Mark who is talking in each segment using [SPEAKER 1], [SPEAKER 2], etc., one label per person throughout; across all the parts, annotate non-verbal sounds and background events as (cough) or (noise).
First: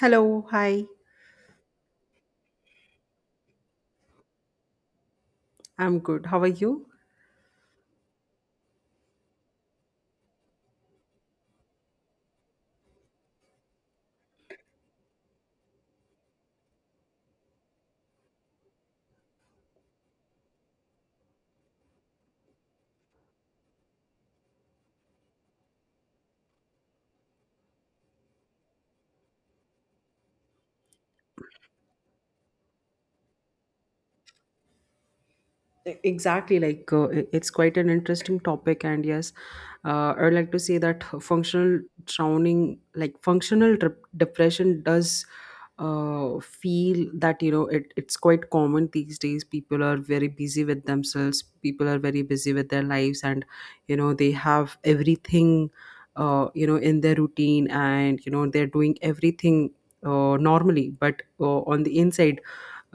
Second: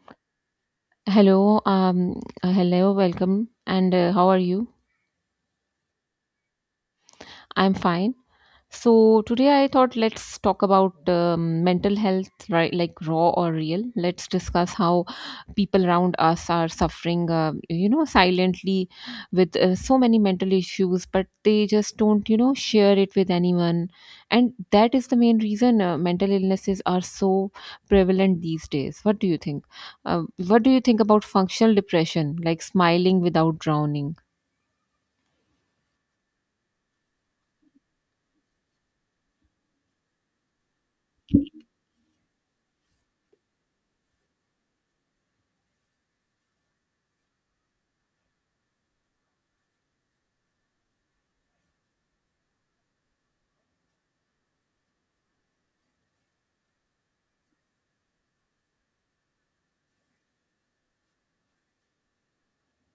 [SPEAKER 1] Hello, hi.
[SPEAKER 2] Hello, hello, welcome, and how are you?
[SPEAKER 1] I'm good. How are you?
[SPEAKER 2] I'm fine. So today I thought let's talk about mental health, right? Like raw or real. Let's discuss how people around us are suffering, silently with so many mental issues, but they just don't share it with anyone. And that is the main reason mental illnesses are so prevalent these days. What do you think? What do you think about functional depression, like smiling without drowning?
[SPEAKER 1] Exactly, like it's quite an interesting topic, and yes, I'd like to say that functional drowning, like functional depression, does feel that it's quite common these days. People are very busy with themselves. People are very busy with their lives, and they have everything, in their routine, and they're doing everything normally, but on the inside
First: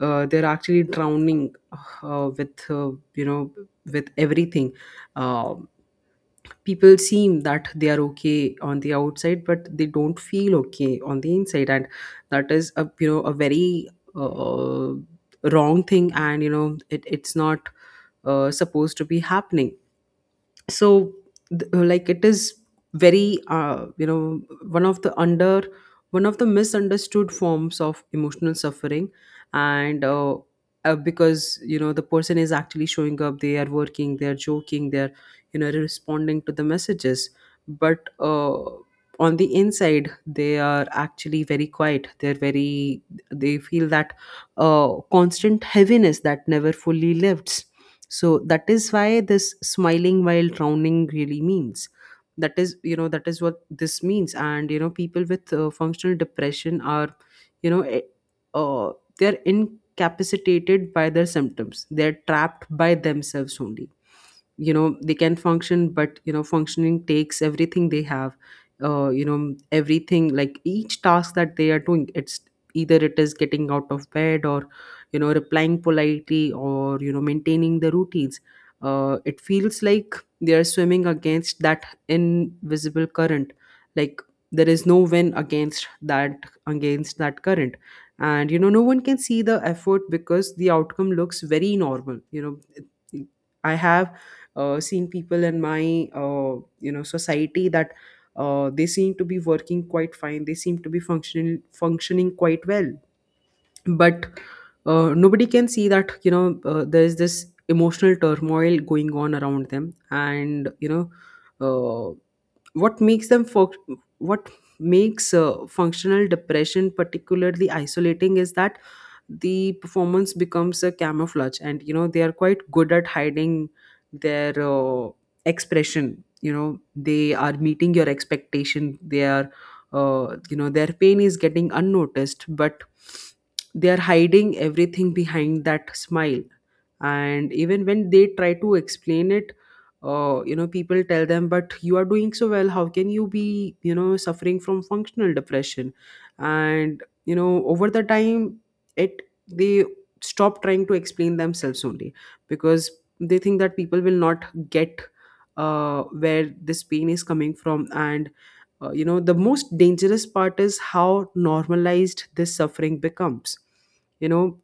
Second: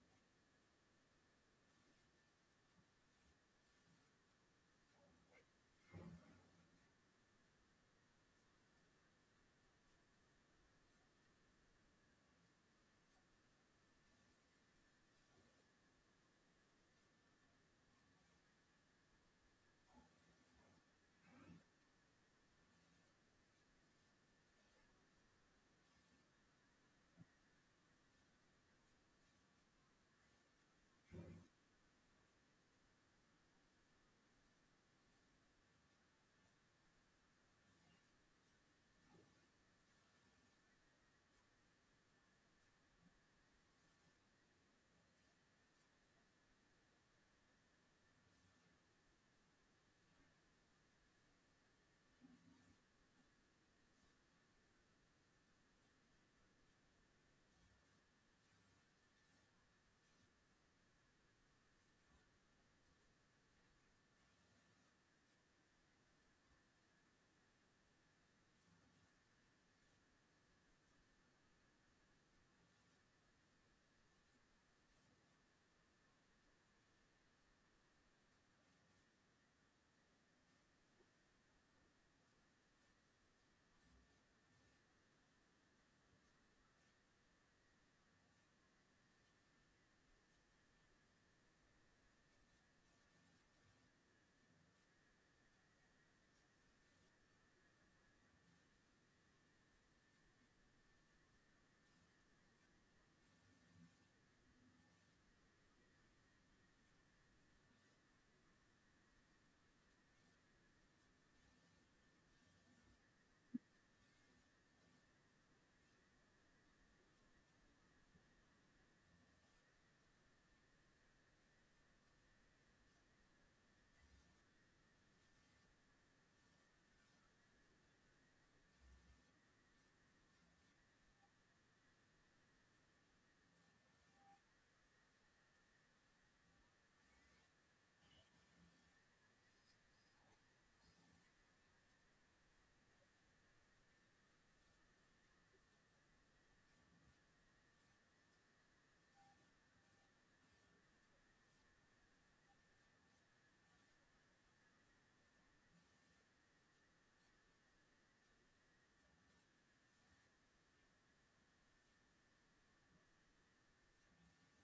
[SPEAKER 1] they're actually drowning with you know with everything. Uh, people seem that they are okay on the outside, but they don't feel okay on the inside, and that is a you know a very uh, wrong thing. And it's not supposed to be happening. So like it is very one of the under one of the misunderstood forms of emotional suffering. And because the person is actually showing up, they are working, they are joking, they are responding to the messages. But on the inside they are actually very quiet, they feel that constant heaviness that never fully lifts. So that is why this smiling while drowning really means, that is what this means. And people with functional depression are, you know eh, uh, they're incapacitated by their symptoms, they're trapped by themselves only. They can function, but functioning takes everything they have, everything. Like each task that they are doing, it's either it is getting out of bed, or replying politely, or maintaining the routines. It feels like they are swimming against that invisible current. Like there is no win against that current. And no one can see the effort, because the outcome looks very normal. I have seen people in my, society, that they seem to be working quite fine, they seem to be functioning quite well. But nobody can see that there is this emotional turmoil going on around them. And uh, what makes them func- what makes functional depression particularly isolating is that the performance becomes a camouflage. And they are quite good at hiding their expression. They are meeting your expectation, they are their pain is getting unnoticed, but they are hiding everything behind that smile. And even when they try to explain it, people tell them, but you are doing so well, how can you be suffering from functional depression? And over the time, it they stop trying to explain themselves only, because they think that people will not get where this pain is coming from. And the most dangerous part is how normalized this suffering becomes. you know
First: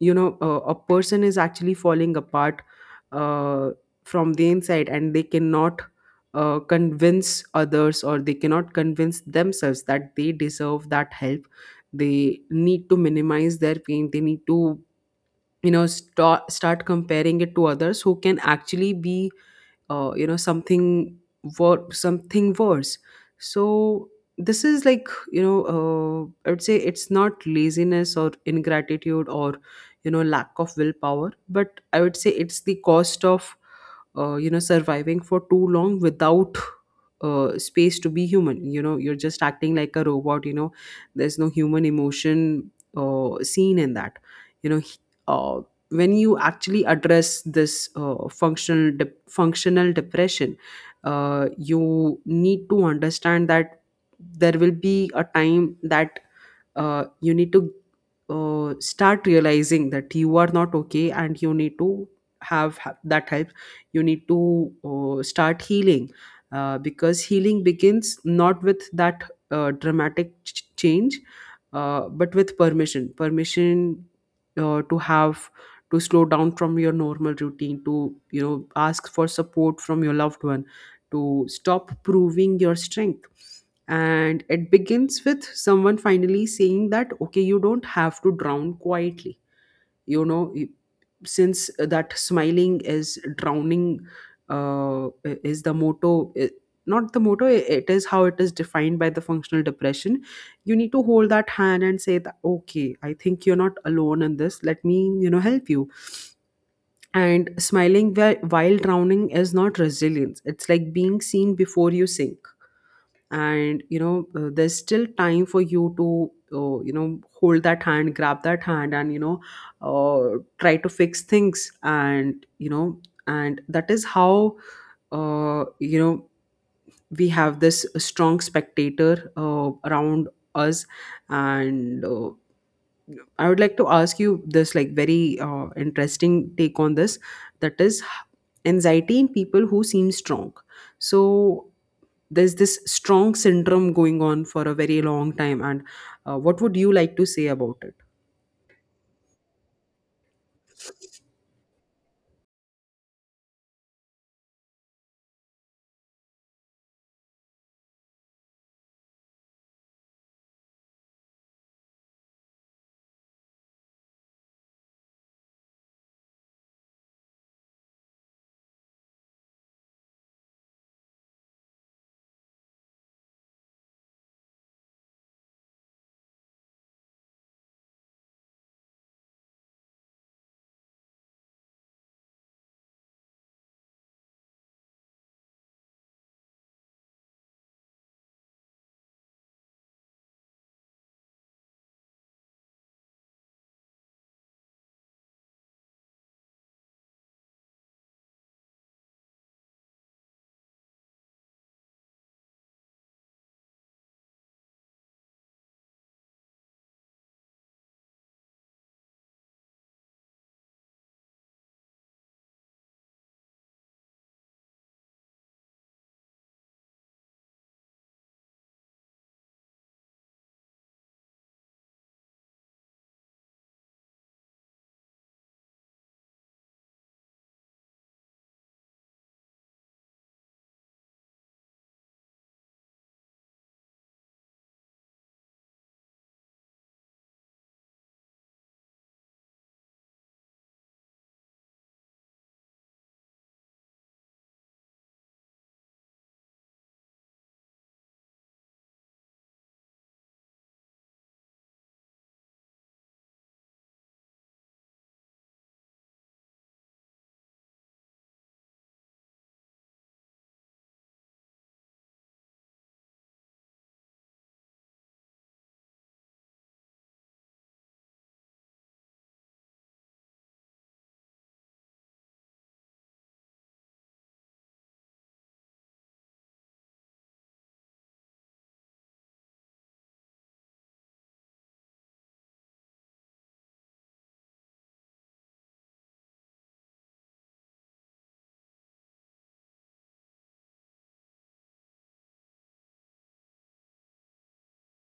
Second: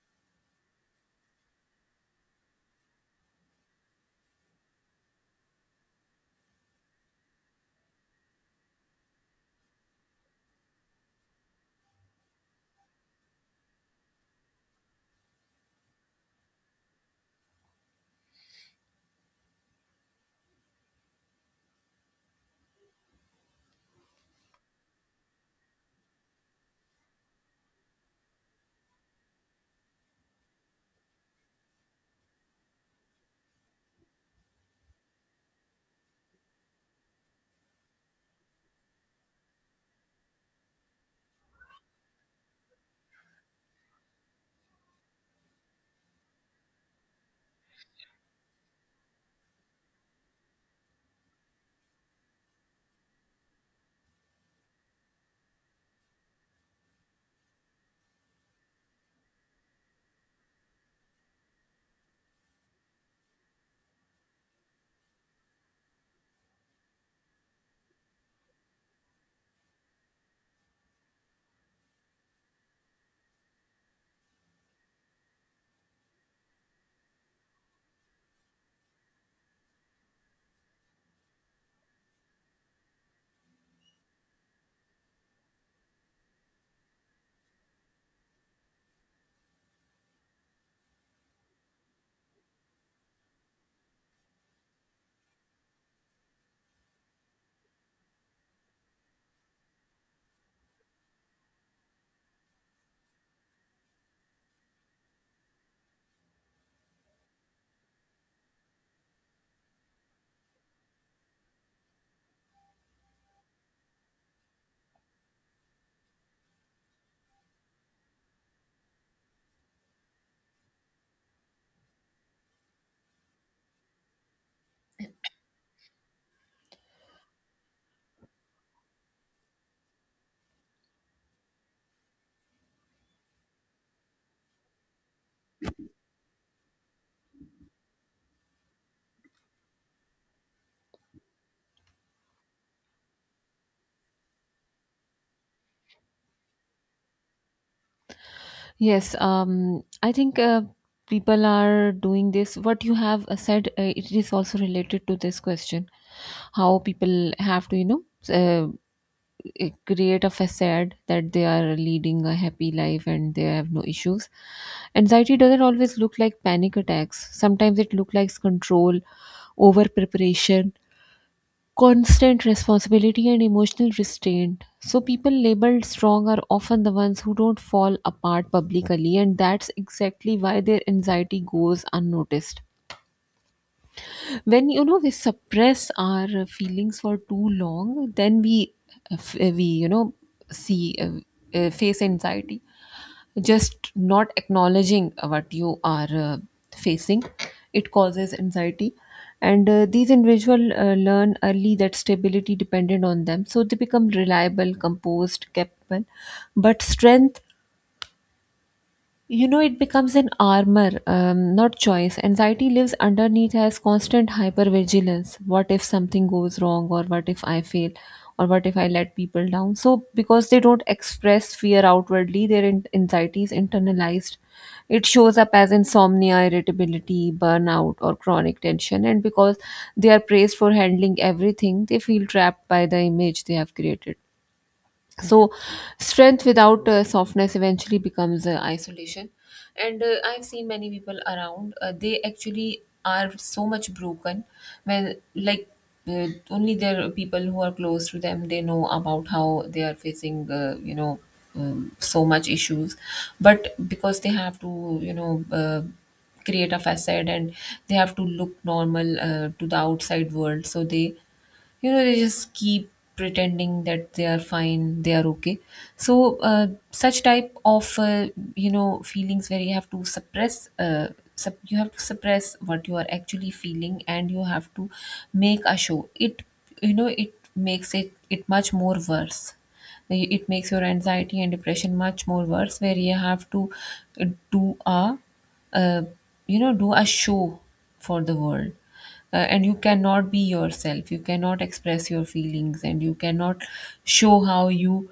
[SPEAKER 1] you know uh, a person is actually falling apart uh, from the inside, and they cannot convince others, or they cannot convince themselves, that they deserve that help. They need to minimize their pain, they need to start comparing it to others who can actually be uh, you know something something worse. So this is like, I would say it's not laziness or ingratitude or lack of willpower, but I would say it's the cost of surviving for too long without space to be human. You're just acting like a robot. There's no human emotion seen in that. You know he- uh, when you actually address this functional depression, you need to understand that there will be a time that you need to start realizing that you are not okay, and you need to have that help. You need to start healing, because healing begins not with that dramatic change, but with permission, uh, to have to slow down from your normal routine, to ask for support from your loved one, to stop proving your strength. And it begins with someone finally saying that, okay, you don't have to drown quietly. You know you- since that smiling is drowning, uh, is the motto, not the motto, it is how it is defined by the functional depression. You need to hold that hand and say that, okay, I think you're not alone in this, let me help you. And smiling while drowning is not resilience, it's like being seen before you sink. And there's still time for you to hold that hand, grab that hand, and try to fix things. And that is how, uh, you know we have this strong spectator around us. And I would like to ask you this, like, very interesting take on this, that is, anxiety in people who seem strong. So there's this strong syndrome going on for a very long time, and what would you like to say about it?
[SPEAKER 2] Yes, I think people are doing this. What you have said, it is also related to this question, how people have to, uh, create a facade that they are leading a happy life and they have no issues. Anxiety doesn't always look like panic attacks. Sometimes it looks like control, over preparation, constant responsibility and emotional restraint. So, people labeled strong are often the ones who don't fall apart publicly, and that's exactly why their anxiety goes unnoticed. When you know we suppress our feelings for too long, then we f- we you know see face anxiety, just not acknowledging what you are facing, it causes anxiety. And these individuals learn early that stability depended on them, so they become reliable, composed, capable. But strength, you know, it becomes an armor, not choice. Anxiety lives underneath as constant hypervigilance. What if something goes wrong, or what if I fail, or what if I let people down? So, because they don't express fear outwardly, their anxiety is internalized. It shows up as insomnia, irritability, burnout, or chronic tension. And because they are praised for handling everything, they feel trapped by the image they have created. So, strength without softness eventually becomes isolation. And I've seen many people around, they actually are so much broken when, like, only their people who are close to them they know about how they are facing, so much issues. But because they have to, create a facade and they have to look normal to the outside world, so they you know they just keep pretending that they are fine, they are okay. So such type of feelings where you have to suppress what you are actually feeling and you have to make a show it, you know it makes it much more worse. It makes your anxiety and depression much more worse where you have to uh, do a uh, do a show for the world. And you cannot be yourself, you cannot express your feelings, and you cannot show how you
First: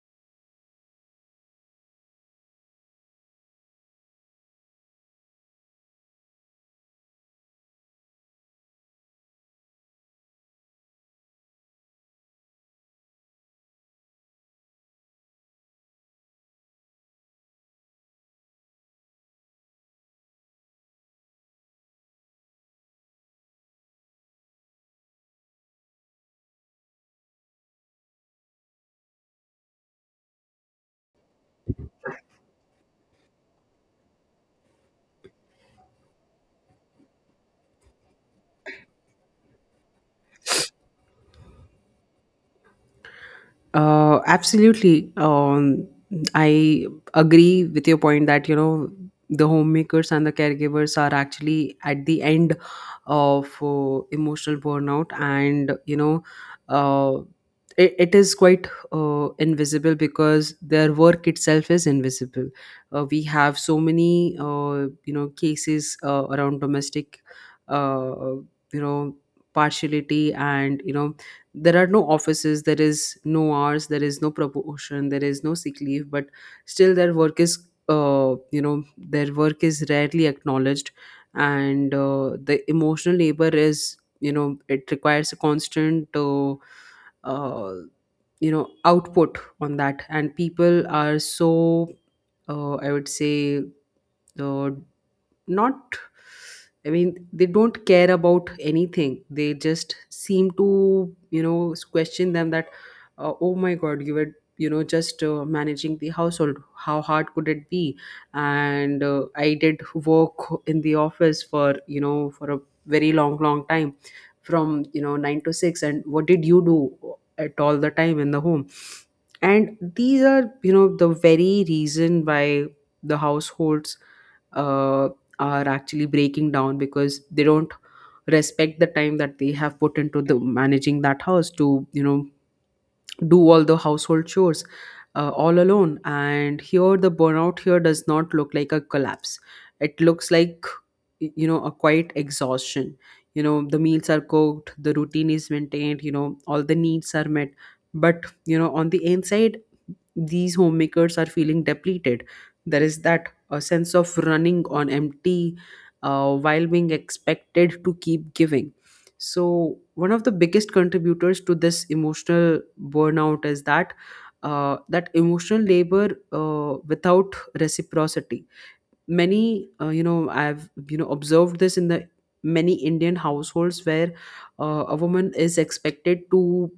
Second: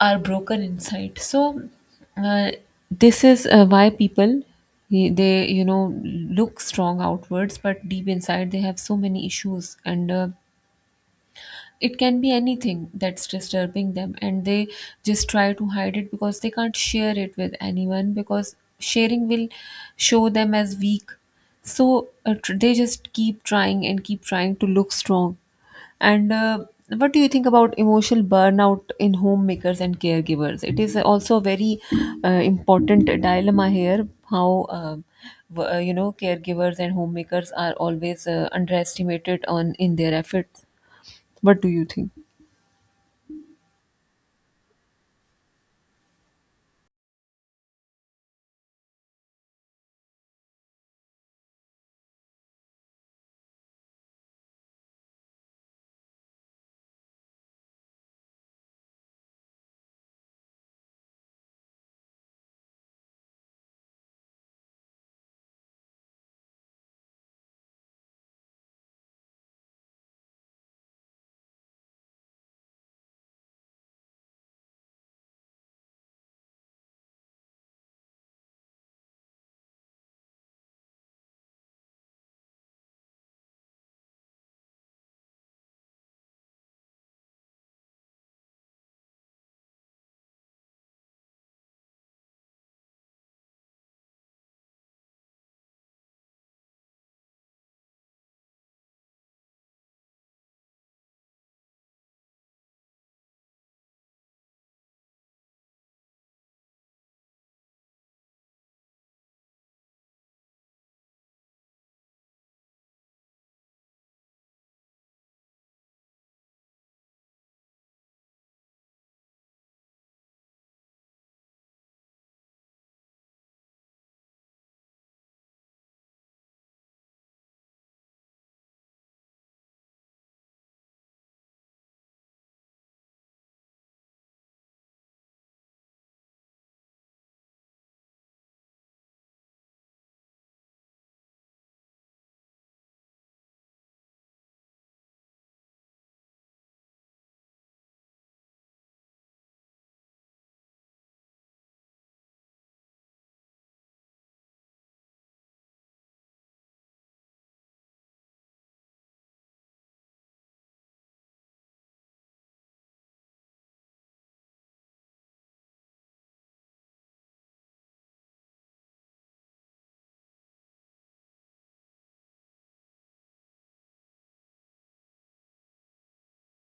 [SPEAKER 2] are broken inside. So uh, this is why people, they you know look strong outwards but deep inside they have so many issues. And it can be anything that's disturbing them, and they just try to hide it because they can't share it with anyone, because sharing will show them as weak. So they just keep trying and keep trying to look strong. And what do you think about emotional burnout in homemakers and caregivers? It is also a very important dilemma here. How, you know, caregivers and homemakers are always underestimated on in their efforts. What do you think?
[SPEAKER 1] Absolutely. I agree with your point that, the homemakers and the caregivers are actually at the end of emotional burnout. And, uh, it is quite invisible because their work itself is invisible. We have so many, cases around domestic, uh, you know, partiality. And, there are no offices, there is no hours, there is no promotion, there is no sick leave, but still their work is you know their work is rarely acknowledged. And the emotional labor, is you know it requires a constant, uh, output on that. And people are so, I would say, uh, not, I mean, they don't care about anything, they just seem to question them that, oh my god, you were, just managing the household, how hard could it be? And I did work in the office for, for a very long, long time, from 9 to 6. And what did you do at all the time in the home? And these are, the very reason why the households uh, are actually breaking down, because they don't respect the time that they have put into the managing that house, to do all the household chores all alone. And here the burnout here does not look like a collapse, it looks like a quiet exhaustion. The meals are cooked, the routine is maintained, all the needs are met. But on the inside these homemakers are feeling depleted. There is that a sense of running on empty while being expected to keep giving. So, one of the biggest contributors to this emotional burnout is that emotional labor without reciprocity. Many, I've observed this in the many Indian households, where a woman is expected to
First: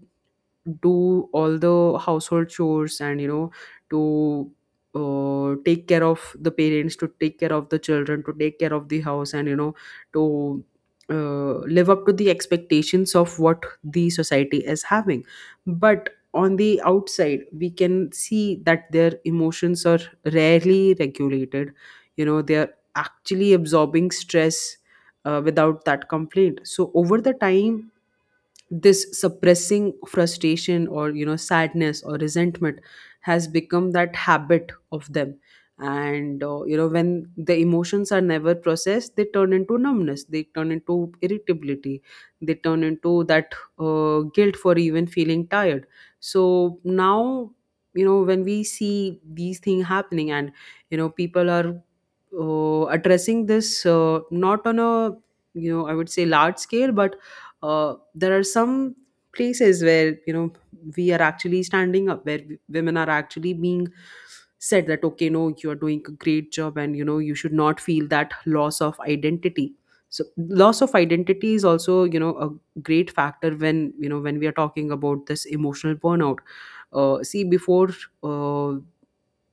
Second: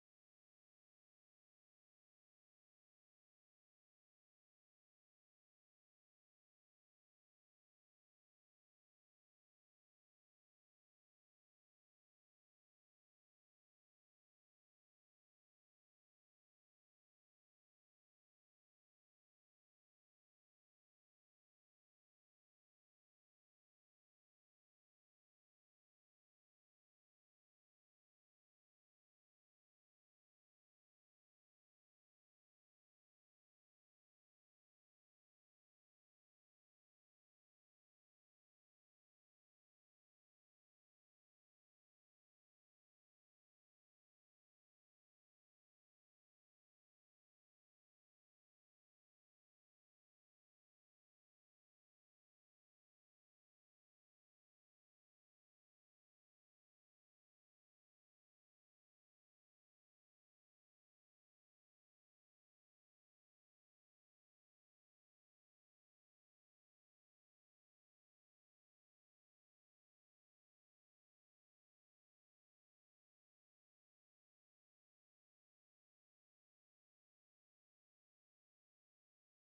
[SPEAKER 1] do all the household chores, and to take care of the parents, to take care of the children, to take care of the house, and to live up to the expectations of what the society is having. But on the outside we can see that their emotions are rarely regulated. They are actually absorbing stress without that complaint. So over the time, this suppressing frustration, or sadness, or resentment, has become that habit of them. And when the emotions are never processed, they turn into numbness, they turn into irritability, they turn into that guilt for even feeling tired. So now when we see these things happening, and people are addressing this, not on a, I would say, large scale. But there are some places where we are actually standing up, where women are actually being said that, okay, no, you are doing a great job, and you should not feel that loss of identity. So loss of identity is also, a great factor when you know when we are talking about this emotional burnout. See, before uh,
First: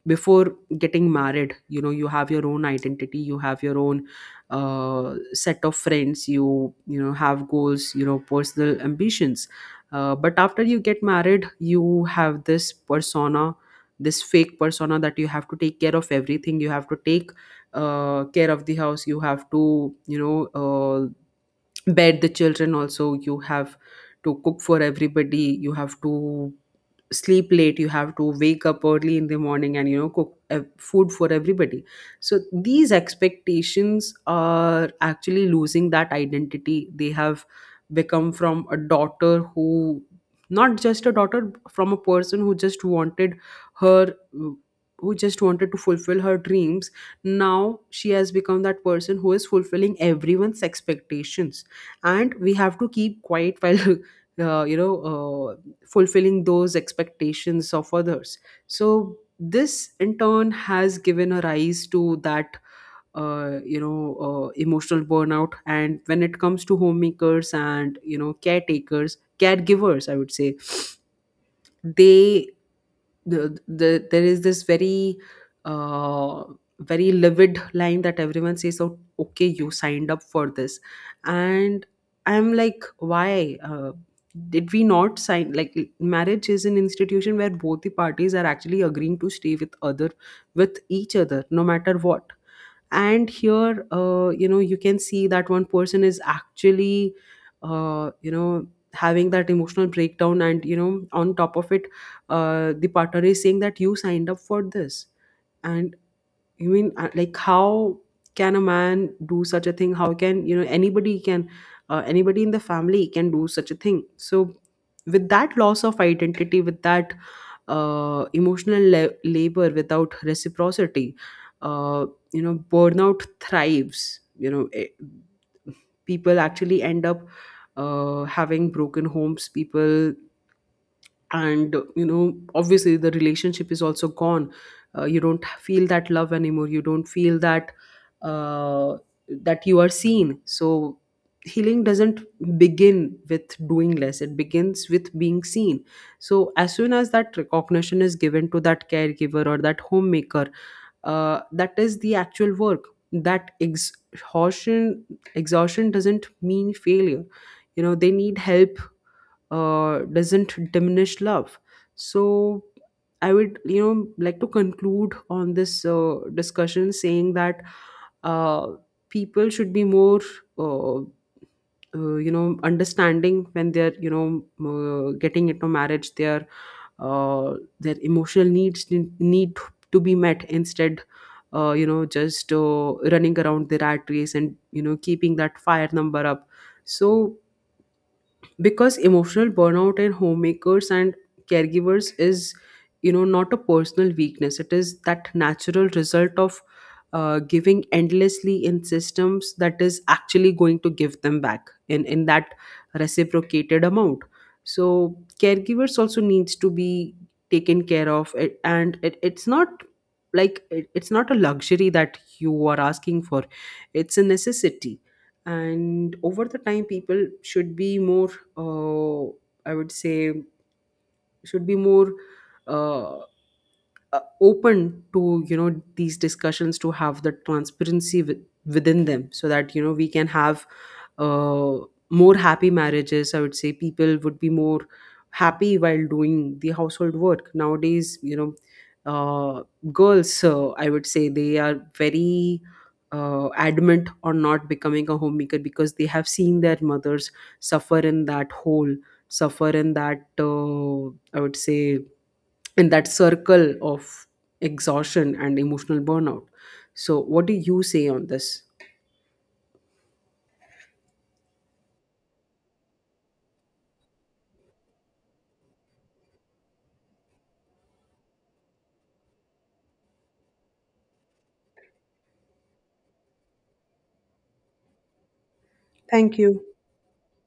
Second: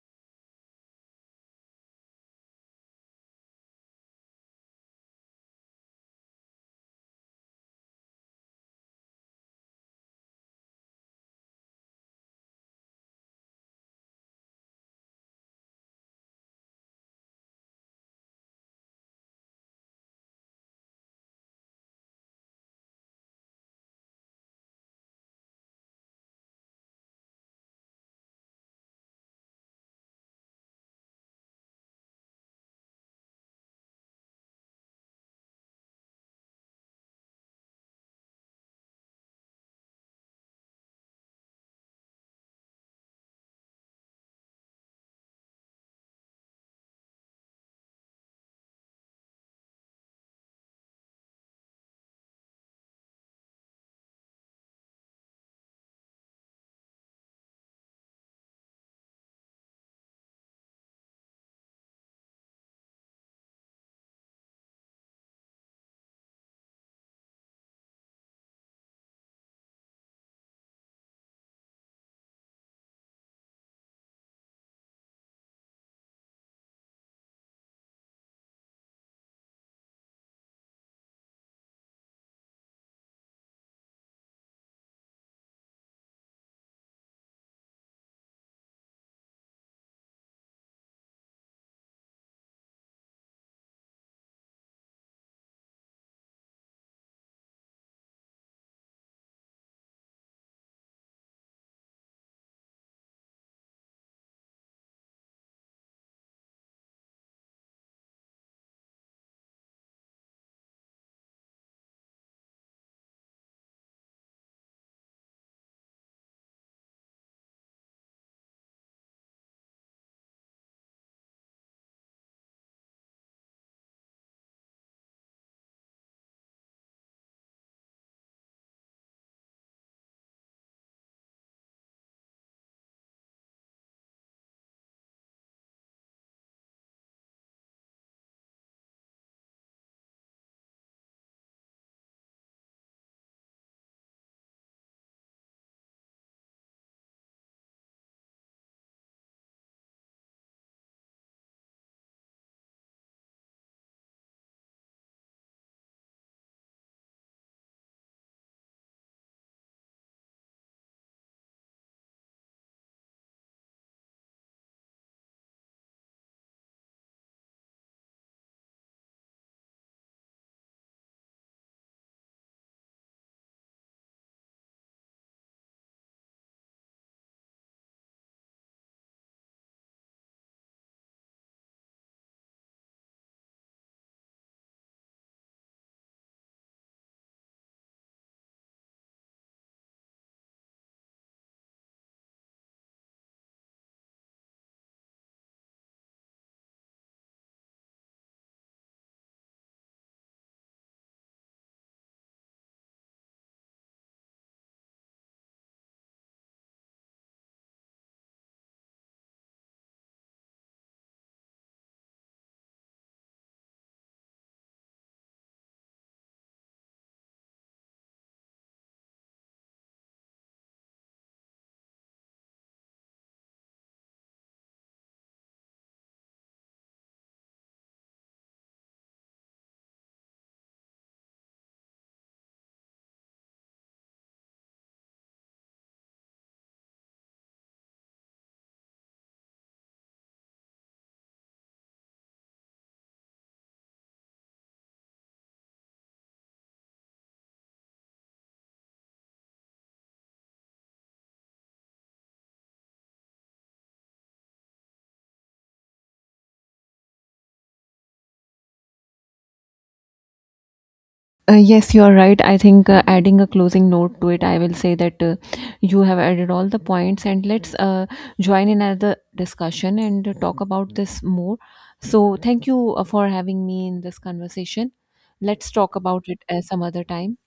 [SPEAKER 1] before getting married, you have your own identity, you have your own set of friends, you know have goals, personal ambitions. But after you get married, you have this persona, this fake persona, that you have to take care of everything, you have to take care of the house, you have to bed the children, also, you have to Cook for everybody, you have to sleep late, you have to wake up early in the morning and, you know, cook food for everybody. So these expectations are actually losing that identity. They have become from a daughter who, not just a daughter, from a person who just wanted her, who just wanted to fulfill her dreams. Now she has become that person who is fulfilling everyone's expectations, and we have to keep quiet while (laughs) uh, you know fulfilling those expectations of others. So this in turn has given a rise to that emotional burnout. And when it comes to homemakers and, you know, caretakers, caregivers, I would say they, the there is this very uh, very livid line that everyone says: oh, okay, you signed up for this. And I'm like, why? Did we not sign? Like, marriage is an institution where both the parties are actually agreeing to stay with other, with each other, no matter what. And here, you can see that one person is actually, uh, you know having that emotional breakdown, and, you know, on top of it, the partner is saying that you signed up for this. And you mean, like, how can a man do such a thing? How can, you know, anybody can, anybody in the family can do such a thing? So with that loss of identity, with that emotional labor without reciprocity, uh, burnout thrives. People actually end up having broken homes. People, and, you know, obviously the relationship is also gone. You don't feel that love anymore. You don't feel that uh, that you are seen. So healing doesn't begin with doing less, it begins with being seen. So as soon as that recognition is given to that caregiver or that homemaker, that is the actual work. That exhaustion, exhaustion doesn't mean failure. You know, they need help. Doesn't diminish love. So I would, like to conclude on this discussion saying that uh, people should be more, uh, understanding when they're, getting into marriage. Uh, their emotional needs need to be met instead. You know, just Running around the rat race and, you know, keeping that fire number up. So, because emotional burnout in homemakers and caregivers is, you know, not a personal weakness, it is that natural result of giving endlessly in systems that is actually going to give them back in that reciprocated amount. So caregivers also needs to be taken care of it, and it's not like it's not a luxury that you are asking for, it's a necessity. And over the time, people should be more, uh, I would say should be more, uh, open to, you know, these discussions, to have the transparency with, within them, so that, you know, we can have uh, more happy marriages. I would say people would be more happy while doing the household work. Nowadays, you know, uh, girls, I would say, they are very adamant on not becoming a homemaker, because they have seen their mothers suffer in that hole, suffer in that, I would say, in that circle of exhaustion and emotional burnout. So what do you say on this?
[SPEAKER 2] Yes, you are right. I think adding a closing note to it, I will say that you have added all the points, and let's join in another discussion and talk about this more. So, thank you for having me in this conversation. Let's talk about
[SPEAKER 1] Thank
[SPEAKER 2] it
[SPEAKER 1] you.
[SPEAKER 2] some other time.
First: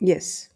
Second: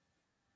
[SPEAKER 1] Yes.